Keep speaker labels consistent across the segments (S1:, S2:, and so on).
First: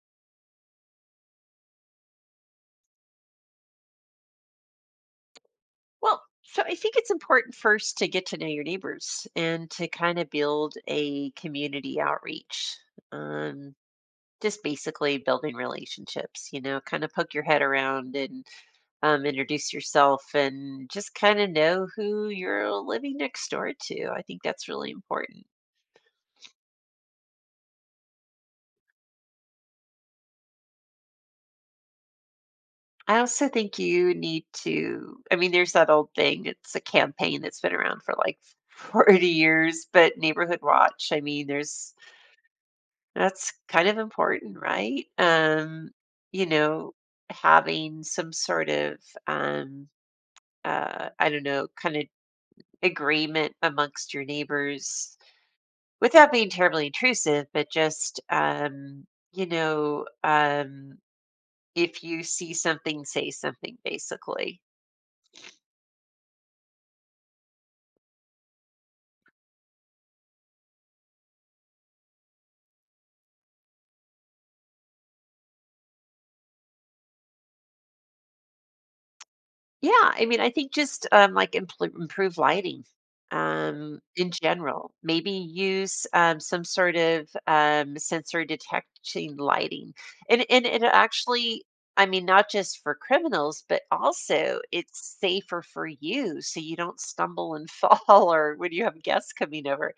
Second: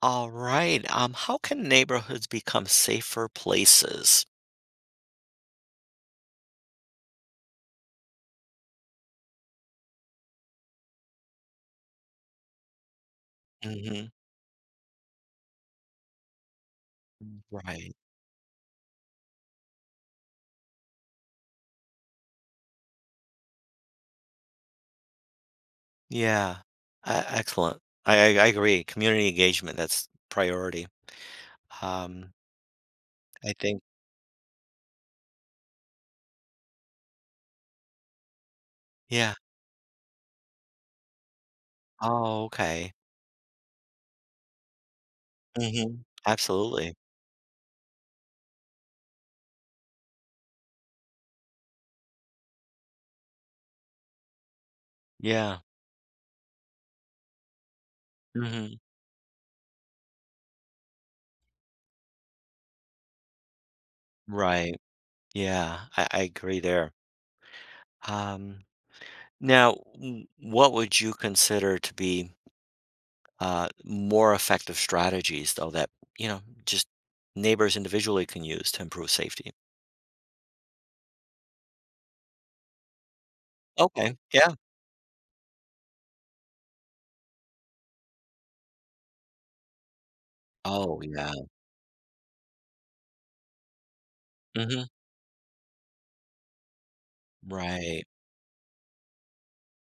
S1: All right. How can neighborhoods become safer places?
S2: Well, so I think it's important first to get to know your neighbors and to kind of build a community outreach. Um,
S1: Hmm.
S2: just basically building relationships, you know, kind of poke your head
S1: Right.
S2: around and introduce yourself and just kind of know who you're living next door to. I think that's really important.
S1: Yeah. Excellent. I agree. Community engagement, that's priority. Um,
S2: I also
S1: I
S2: think
S1: think.
S2: you need to, I mean, there's that old thing, it's a campaign that's been around for like 40
S1: Yeah.
S2: years, but Neighborhood Watch, I mean, there's
S1: Oh, okay.
S2: That's kind of important, right?
S1: Hmm.
S2: You know,
S1: Absolutely.
S2: Having some sort of um I don't know, kind of agreement amongst your neighbors
S1: Yeah.
S2: without being terribly intrusive, but just
S1: Hmm.
S2: you know, um if you see something, say something basically.
S1: Right. Yeah. I agree there. Um, now, what would you consider to be more effective strategies, though, that, just neighbors individually can use to improve safety?
S2: Yeah, I mean, I think just, like, impl improve lighting,
S1: Okay,
S2: in
S1: yeah.
S2: general. Maybe use, some sort of, sensor detecting lighting, and it
S1: Oh, yeah.
S2: actually, I mean, not just for criminals, but also
S1: Mhm.
S2: it's safer for you, so you don't stumble and fall
S1: Right.
S2: or when you have guests coming over.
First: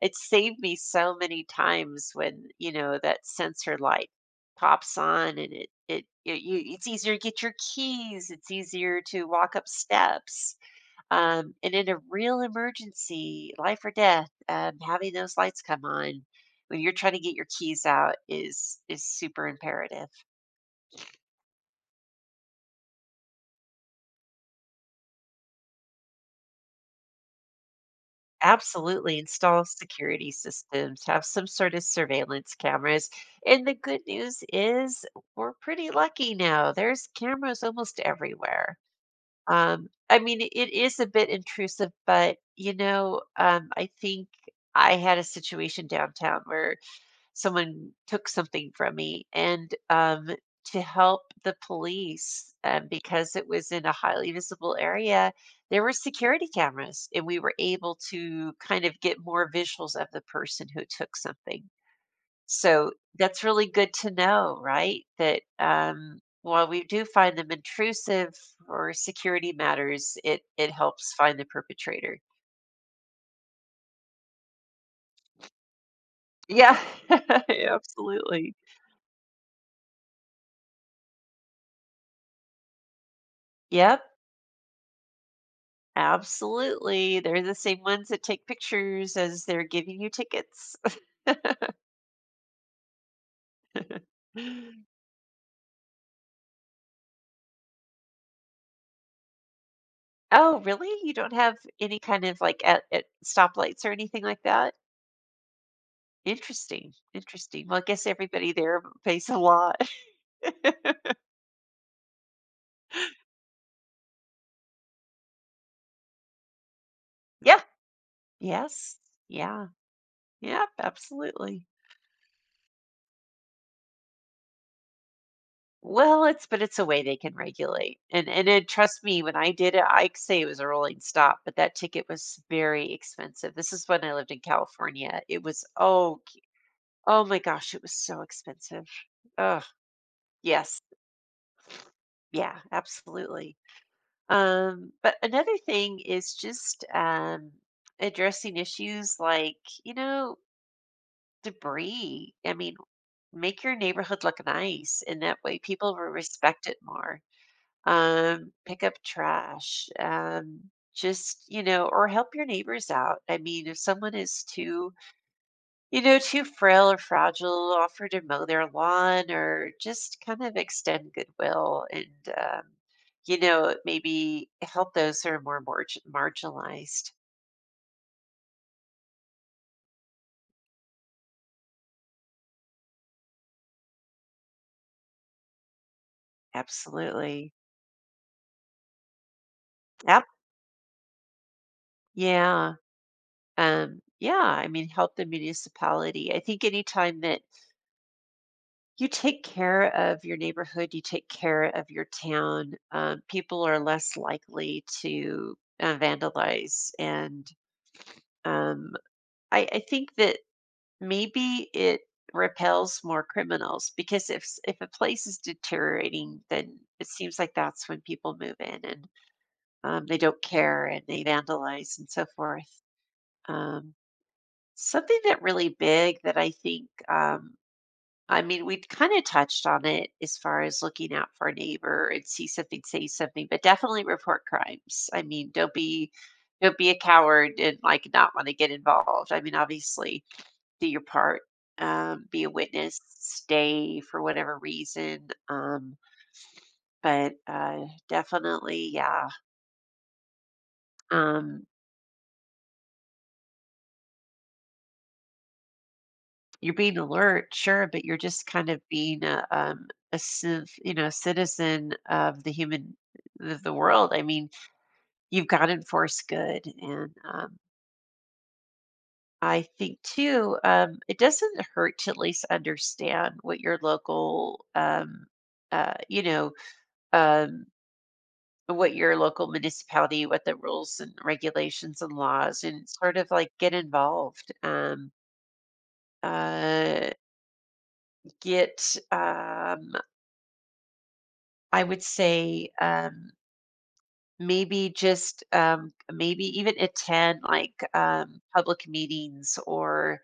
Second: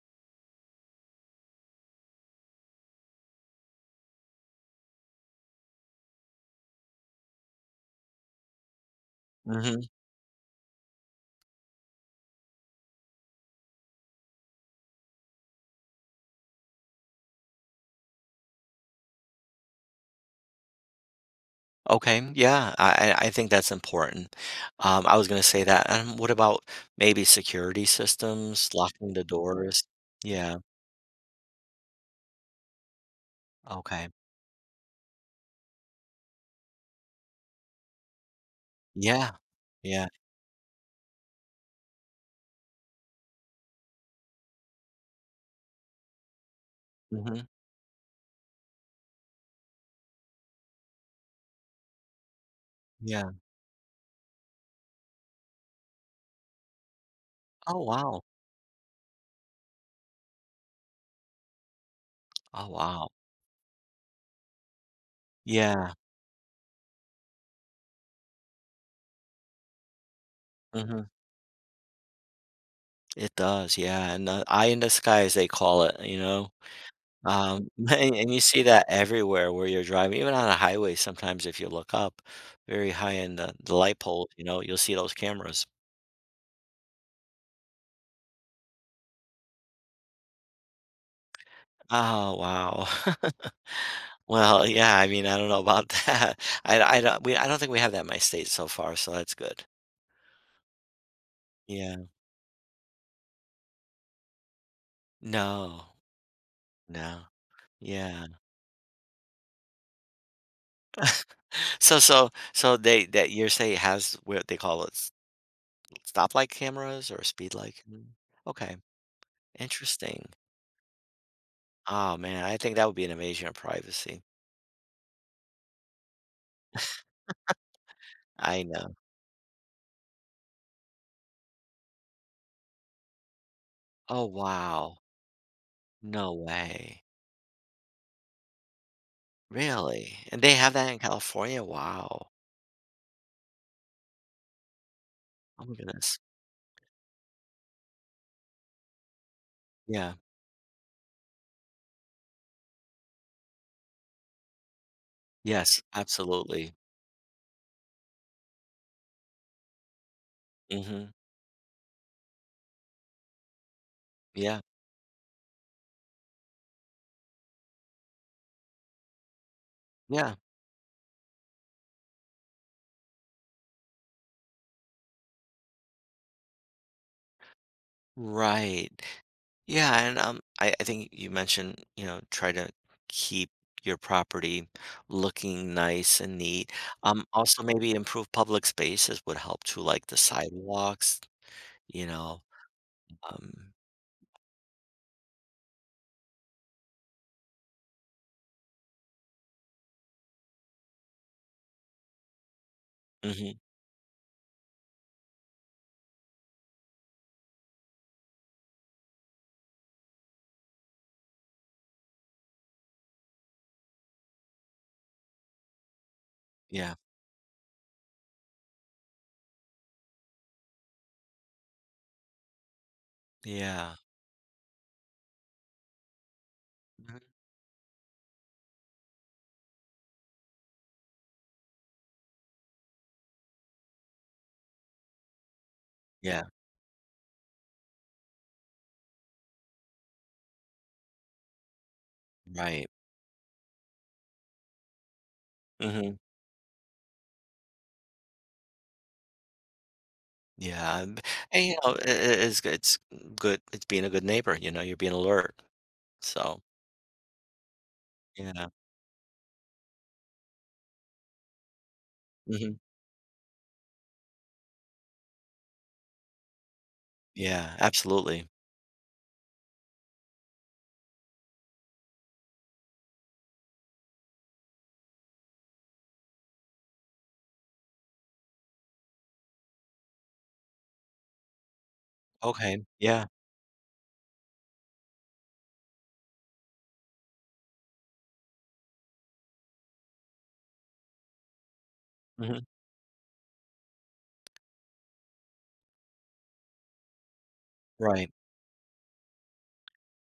S2: It saved me so many times when, you know, that sensor light pops on and it's easier to get your keys. It's easier to walk up
S1: Mhm.
S2: steps. And in a real emergency, life or death, having those lights come on when you're trying to get your keys out is super imperative.
S1: Okay, yeah, I think that's important. I was gonna say that, and what about maybe security systems, locking
S2: Absolutely.
S1: the
S2: Install
S1: doors?
S2: security
S1: Yeah,
S2: systems, have some sort of surveillance cameras. And the good
S1: okay.
S2: news is we're pretty lucky now. There's cameras almost everywhere.
S1: Yeah. Yeah.
S2: I mean, it is a bit intrusive, but you know, I think I had a situation downtown where
S1: Mhm.
S2: someone took something from me and to help the police,
S1: Yeah.
S2: because it was in a highly visible area, there were security cameras and we were
S1: Oh,
S2: able
S1: wow.
S2: to kind of get more visuals of the person who took something,
S1: Oh,
S2: so
S1: wow.
S2: that's really good to know, right? That
S1: Yeah.
S2: while we do find them intrusive or security matters, it it
S1: Mhm.
S2: helps find the perpetrator.
S1: It does, yeah, and, "eye in the sky" as they call it, you know?
S2: Yeah. Yeah,
S1: And you
S2: absolutely.
S1: see that everywhere where you're driving, even on a highway, sometimes if you look up very high in the light
S2: Yep.
S1: pole, you'll see those cameras.
S2: Absolutely. They're the same ones that take pictures as they're giving you tickets.
S1: Oh, wow. Well, yeah, I mean, I don't know about that. I don't think we have that in my state so far, so that's good.
S2: Oh, really? You don't have
S1: Yeah.
S2: any kind of like at stoplights or anything like that?
S1: No.
S2: Interesting.
S1: No.
S2: Interesting. Well, I guess
S1: Yeah.
S2: everybody there pays a lot.
S1: So they that your state has what they call it stoplight cameras or speed
S2: Yeah.
S1: light. Okay.
S2: Yes. Yeah.
S1: Interesting.
S2: Yep. Absolutely.
S1: Oh man, I think that would be an invasion of privacy.
S2: Well, it's, but it's a way they can regulate. And
S1: I
S2: it,
S1: know.
S2: trust me, when I did it, I could say it was a rolling stop, but that ticket was very expensive. This is when I
S1: Oh,
S2: lived in
S1: wow.
S2: California. It was, oh,
S1: No way.
S2: oh my gosh, it was so expensive. Oh,
S1: Really? And they have
S2: yes.
S1: that in California? Wow.
S2: Yeah, absolutely. But another
S1: Oh my
S2: thing
S1: goodness.
S2: is just, addressing issues like, you
S1: Yeah.
S2: know, debris. I mean, make your neighborhood look nice and that way
S1: Yes,
S2: people will respect
S1: absolutely.
S2: it more. Pick up trash.
S1: Mhm.
S2: Just, you know, or help your neighbors out. I mean, if someone is
S1: Yeah.
S2: too, you know, too frail or fragile, offer to mow their lawn or just
S1: Yeah.
S2: kind of extend goodwill and, um, you know, maybe help those who are more marginalized.
S1: Right. Yeah, and, I think you mentioned, try to keep your property looking nice and neat. Um,
S2: Absolutely.
S1: also maybe improve public spaces would help too, like the
S2: Yep.
S1: sidewalks, you know,
S2: Yeah.
S1: um
S2: Yeah. I mean, help the municipality. I think anytime that you take care of your neighborhood, you take care of your town,
S1: Mhm.
S2: people are less likely to, vandalize and, um, I think that maybe it repels more criminals because if a place is deteriorating then
S1: Yeah.
S2: it seems like that's when people move in and, they don't care and they vandalize and so forth. um,
S1: Yeah.
S2: Something that really big that I think,
S1: Mhm.
S2: I mean, we kind of touched on it as far as looking out for a neighbor and see something say something, but definitely report crimes. I mean, don't be,
S1: Yeah.
S2: don't be a coward and like not want to get involved. I mean obviously do your part, be a
S1: Right.
S2: witness, stay for whatever reason.
S1: Mhm.
S2: But Definitely, yeah,
S1: Yeah, and and,
S2: um,
S1: you know, i i it's g- it's good, it's being a good neighbor, you're being alert. So,
S2: you're being alert, sure, but you're just
S1: yeah.
S2: kind of being a you know, citizen of the
S1: Mhm.
S2: human, of the world. I mean, you've got to enforce good, and,
S1: Yeah, absolutely.
S2: I think too, it doesn't hurt to at least understand what your local, you know, um, what your local municipality, what the rules and regulations and laws,
S1: Okay,
S2: and sort
S1: yeah.
S2: of like get involved. Uh, get, I would
S1: Mhm,
S2: say, maybe just, maybe even attend like,
S1: right.
S2: public meetings, or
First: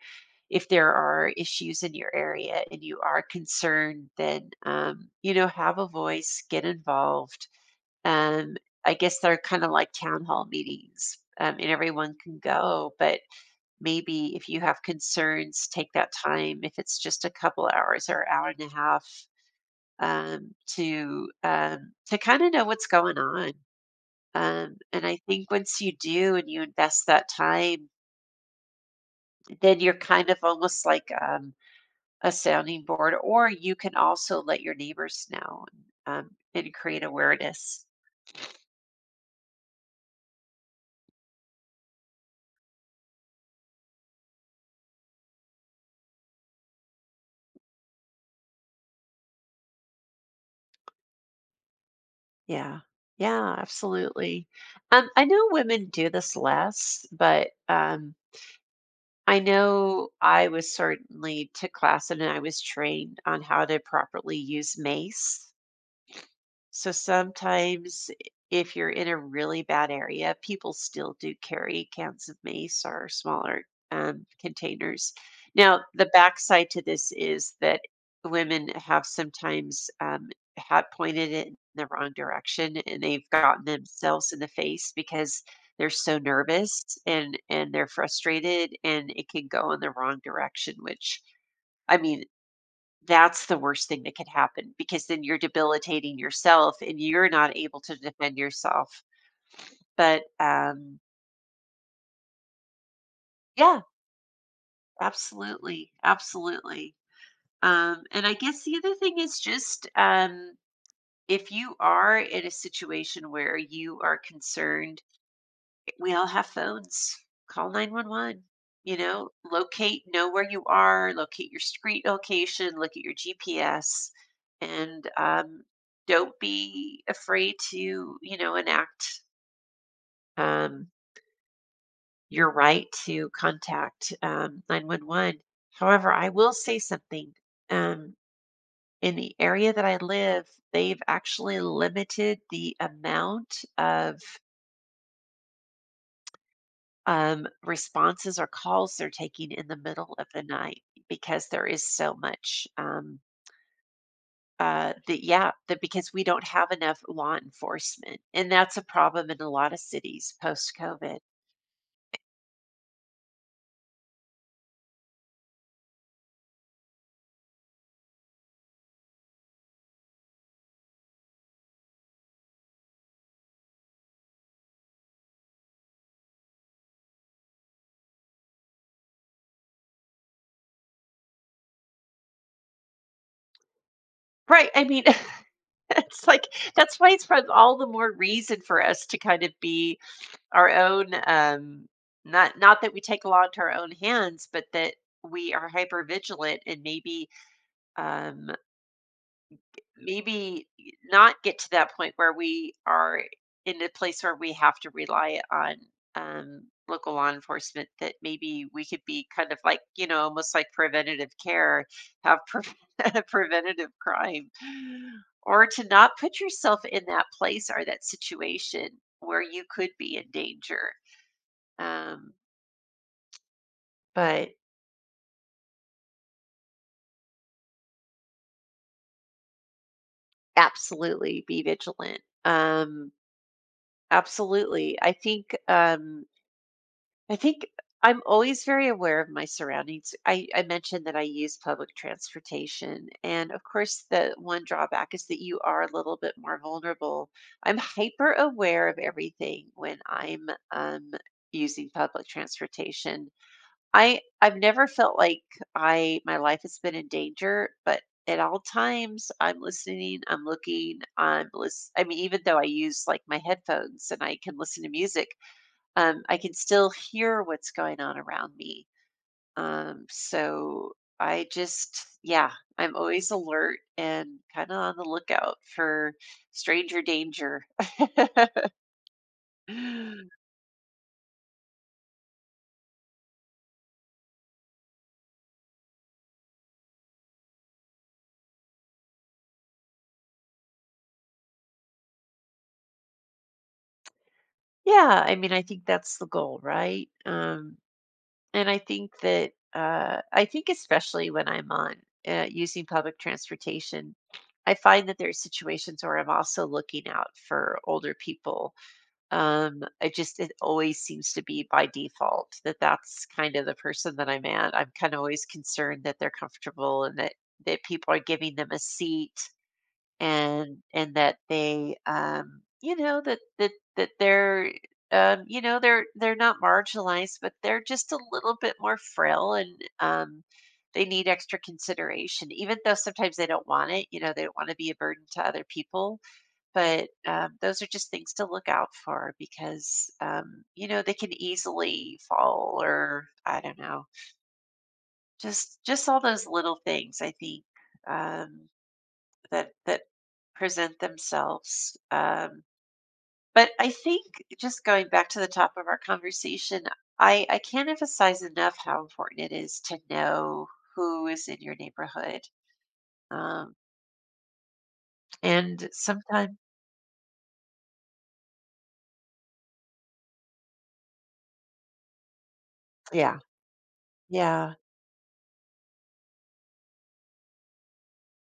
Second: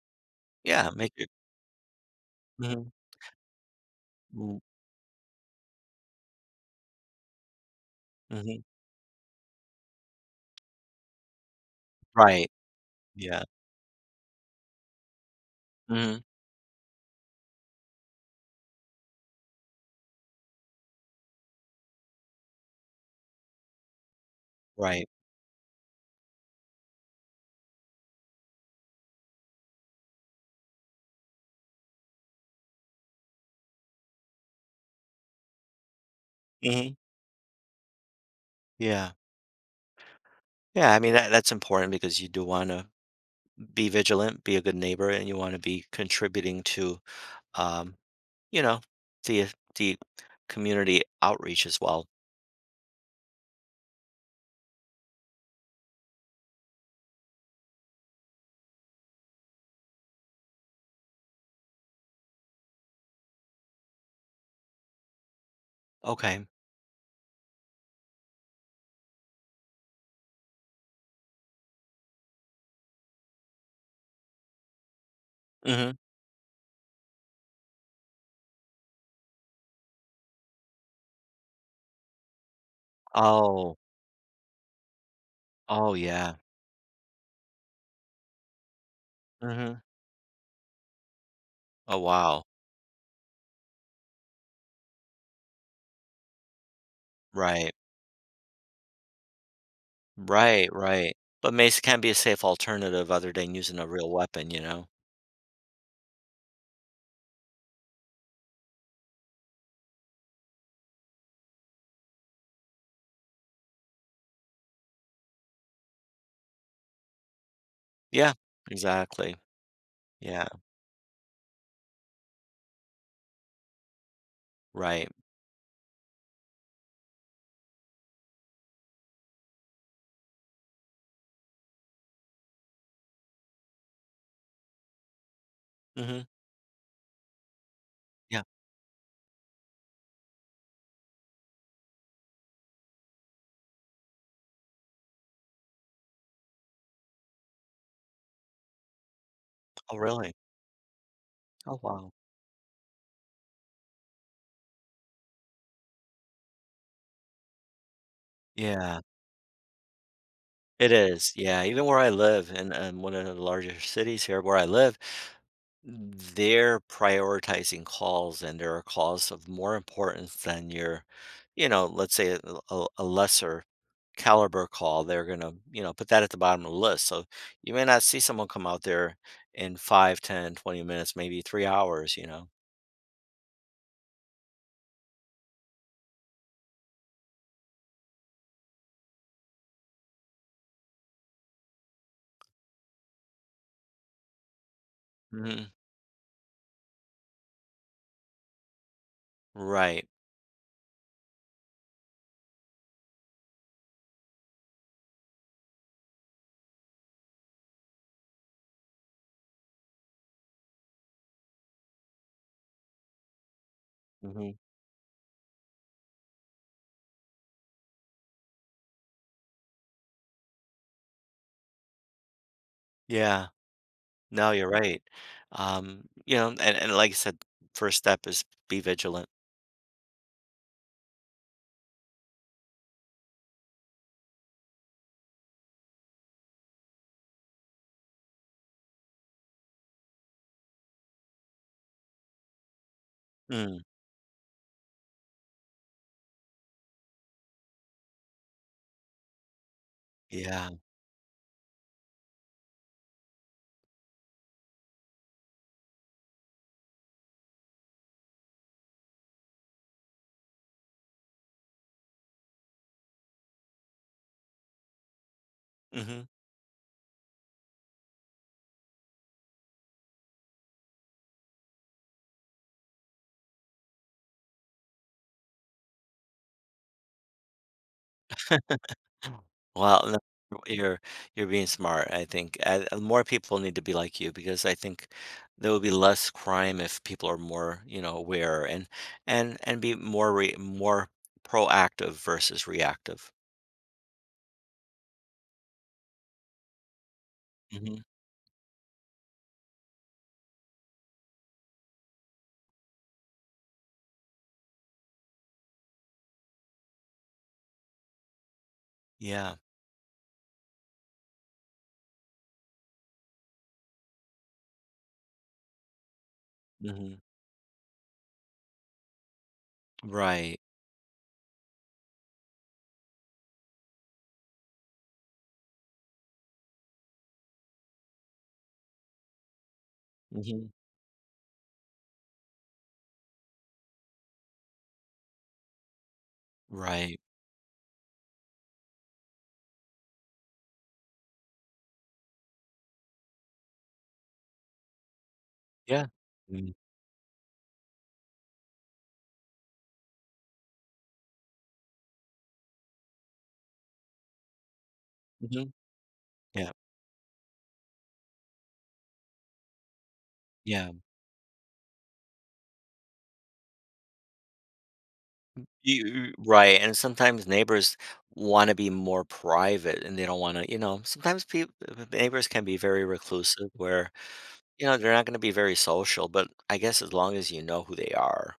S2: if
S1: Yeah,
S2: there
S1: make it,
S2: are issues in your area and
S1: mhm,
S2: you are concerned, then,
S1: mm,
S2: you know, have a voice, get involved. Um,
S1: mhm,
S2: I guess they're kind of like town hall meetings, and everyone can
S1: right.
S2: go. But
S1: Yeah.
S2: maybe if you have concerns, take that
S1: Mhm,
S2: time. If it's just a couple hours or hour and a half, to kind of know what's going on. And
S1: right.
S2: I think once you do and you invest that time, then you're kind of almost like, a sounding board, or you can also let your neighbors know, and
S1: Mhm,
S2: create awareness.
S1: yeah. Yeah, I mean, that's important because you do wanna be vigilant, be a good neighbor, and you wanna be contributing to, um, you know, the the community outreach as well.
S2: Yeah. Yeah, absolutely. I know women do this less, but, I know I was certainly took class and I was trained on how to properly use mace.
S1: Okay.
S2: So sometimes if you're in a really bad area, people still do carry cans of mace or smaller, containers. Now,
S1: Mhm.
S2: the backside to this is that women have sometimes, had pointed it in the wrong direction and they've gotten
S1: Oh.
S2: themselves in the face because they're
S1: Oh,
S2: so
S1: yeah.
S2: nervous, and they're frustrated and it can go
S1: Mhm.
S2: in the wrong direction, which, I
S1: Oh,
S2: mean,
S1: wow.
S2: that's the worst thing that could happen because then you're debilitating yourself and you're not
S1: Right.
S2: able to defend yourself. But
S1: Right, right. But mace can be a safe alternative other than using
S2: Yeah,
S1: a real weapon, you know?
S2: absolutely. Absolutely. And I guess the other thing is just, if you are in a situation where you are concerned, we all have phones. Call
S1: Yeah,
S2: 911. You know,
S1: exactly.
S2: locate, know where
S1: Yeah,
S2: you are, locate your street location, look at your GPS, and,
S1: right.
S2: don't be afraid to, you know, enact, um, your right to contact, 911. However,
S1: Mhm.
S2: I will say something. Um,
S1: Yeah.
S2: in the area that I live, they've actually limited the amount of, responses or calls they're taking in the
S1: Oh,
S2: middle of
S1: really?
S2: the night because there
S1: Oh,
S2: is
S1: wow.
S2: so much, that yeah, that, because we don't have enough law enforcement, and that's a
S1: Yeah.
S2: problem in a lot of cities post
S1: It
S2: COVID.
S1: is, yeah, even where I live in, one of the larger cities here where I live, they're prioritizing calls, and there are calls of more importance than your, let's say a lesser caliber call, they're gonna, put that at the bottom of the list, so you may not see someone come out there in 5, 10, 20 minutes, maybe 3 hours, you know?
S2: Right, I mean it's like, that's why all the more reason for us to kind of be our own, not, not that we take a lot into our own hands, but that we are
S1: Mhm,
S2: hyper vigilant and maybe, um
S1: right,
S2: maybe not get to that point where we are in a place where we have to rely on, um, local law enforcement, that maybe we could be kind of like, you know, almost like preventative care, have pre- preventative crime,
S1: mhm,
S2: or to not put yourself in that place or that situation where you could be in danger, um,
S1: yeah, no,
S2: but
S1: you're right, and like I said, first step is be vigilant.
S2: absolutely be vigilant. Absolutely, I think, I think I'm always very aware of my surroundings. I mentioned that I use public transportation. And of
S1: Mm,
S2: course, the one drawback is that you are a little bit more vulnerable. I'm hyper aware of everything when I'm,
S1: yeah,
S2: um, using public transportation. I've never felt like I my life has been in danger, but at all times I'm listening, I'm looking, I'm listen. I mean, even though I use like my headphones and I can listen to music,
S1: mhm.
S2: I can still hear what's going on around me. So I just, yeah, I'm always alert and kind of on the lookout for stranger danger.
S1: Well,
S2: Yeah,
S1: no, you're you're being smart, I think, and more people need to be like you because I think there will be less crime if people are more, aware and be more proactive versus reactive.
S2: I mean, I think that's the goal, right? Um,
S1: Mhm.
S2: and I think that, I think especially when I'm on, using public transportation, I find that there are situations where I'm also looking out for older people.
S1: Yeah.
S2: I just, it always seems to be by default that that's kind of the person that I'm at. I'm kind of always concerned that they're comfortable and
S1: Mhm.
S2: that that people are giving them a seat,
S1: Right.
S2: and that they, um, you know, that they're, you know, they're not marginalized, but they're just a little bit more frail, and,
S1: Mhm.
S2: they need extra consideration, even though sometimes they don't want it, you know, they don't want to be a burden to other people, but,
S1: Right.
S2: those are just things to look out for, because, you know, they can easily fall, or I don't know, just
S1: Yeah.
S2: just all those
S1: Mm.
S2: little things, I think, um, that that present themselves, but I think just going back to the
S1: Mhm.
S2: top of our
S1: Yeah.
S2: conversation, I can't emphasize enough how important it is to know
S1: Yeah.
S2: who is in your neighborhood, um, and
S1: You
S2: sometimes,
S1: right, and sometimes neighbors wanna be more private and they don't wanna sometimes people neighbors can be very
S2: yeah,
S1: reclusive where,
S2: yeah.
S1: they're not gonna be very social, but I guess as long as you know who they are.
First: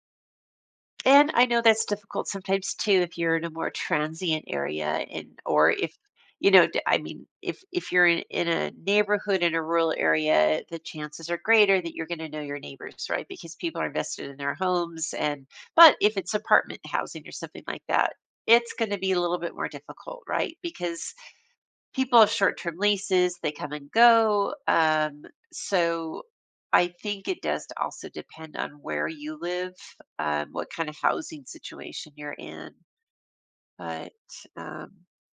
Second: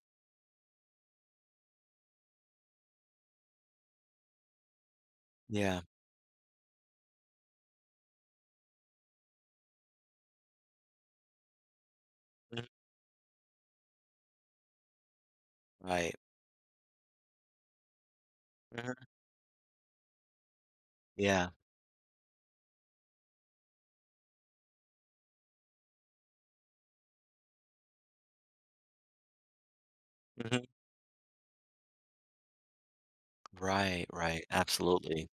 S2: And I know that's difficult sometimes too, if you're in a more transient area, and or
S1: Yeah.
S2: if, you know, I mean, if you're in a neighborhood in a rural area, the chances are greater that you're going to know your
S1: Mhm,
S2: neighbors, right? Because people are invested in their homes, and but
S1: right.
S2: if it's apartment housing or something like that, it's going
S1: Mhm,
S2: to be a little bit more difficult, right? Because
S1: yeah.
S2: people have short-term leases, they come and go. So I think it does also depend on where you live,
S1: Mhm.
S2: what kind of housing situation you're in,
S1: Right,
S2: but
S1: right,
S2: um,
S1: absolutely.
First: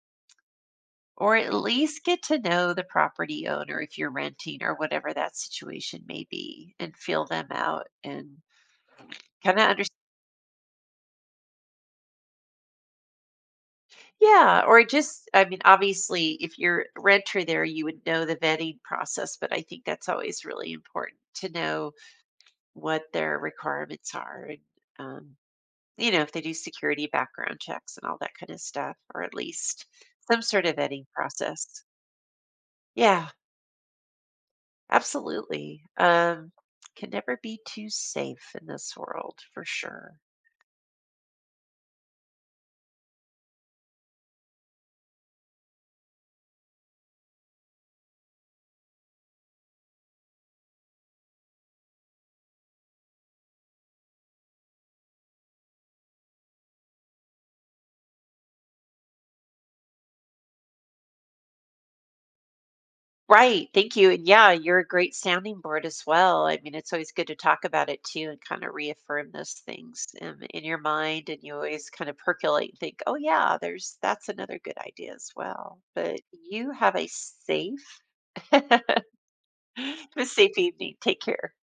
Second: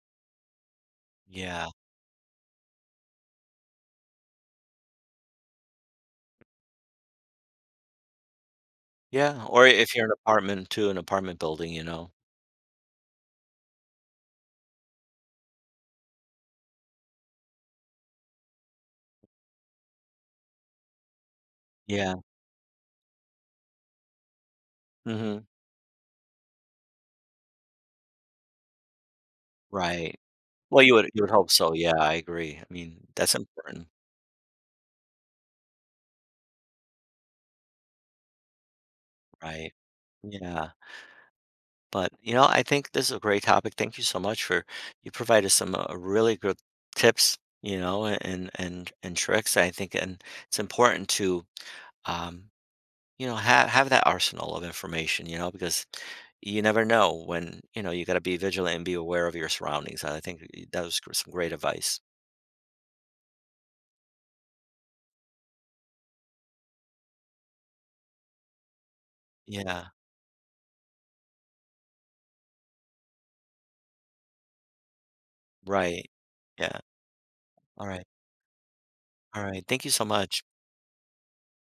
S2: or at
S1: Yeah.
S2: least get to know the property owner if you're renting or whatever that situation may be, and feel them out and
S1: Yeah,
S2: kind
S1: or
S2: of
S1: if
S2: understand.
S1: you're an apartment too, an apartment building, you know?
S2: Yeah, or just, I mean, obviously, if you're a renter there, you would know the vetting process, but I think that's always really important to know
S1: Yeah.
S2: what their requirements are, and, um,
S1: Mhm.
S2: you know, if they do security background checks and all that kind of stuff, or at least
S1: Right.
S2: some sort of
S1: Well, you
S2: vetting
S1: would you would hope so,
S2: process.
S1: yeah, I agree. I mean,
S2: Yeah,
S1: that's important,
S2: absolutely. Can never be too safe in this world, for
S1: right?
S2: sure.
S1: Yeah. But, I think this is a great topic. Thank you so much for you provided some really good tips, and tricks. I think, and it's important to, um, have that arsenal of information, because you never know when, you got to be vigilant and be aware of your surroundings. And I think that was some great advice.
S2: Right. Thank you. And yeah, you're a great sounding board as well. I mean, it's always good to talk about it too and kind of reaffirm those
S1: Yeah.
S2: things, in your mind. And you always kind of percolate and think, oh, yeah, there's that's another good idea as well.
S1: Right.
S2: But you
S1: Yeah.
S2: have a
S1: All
S2: safe,
S1: right.
S2: have
S1: All right. Thank you so
S2: a
S1: much.
S2: safe evening. Take care.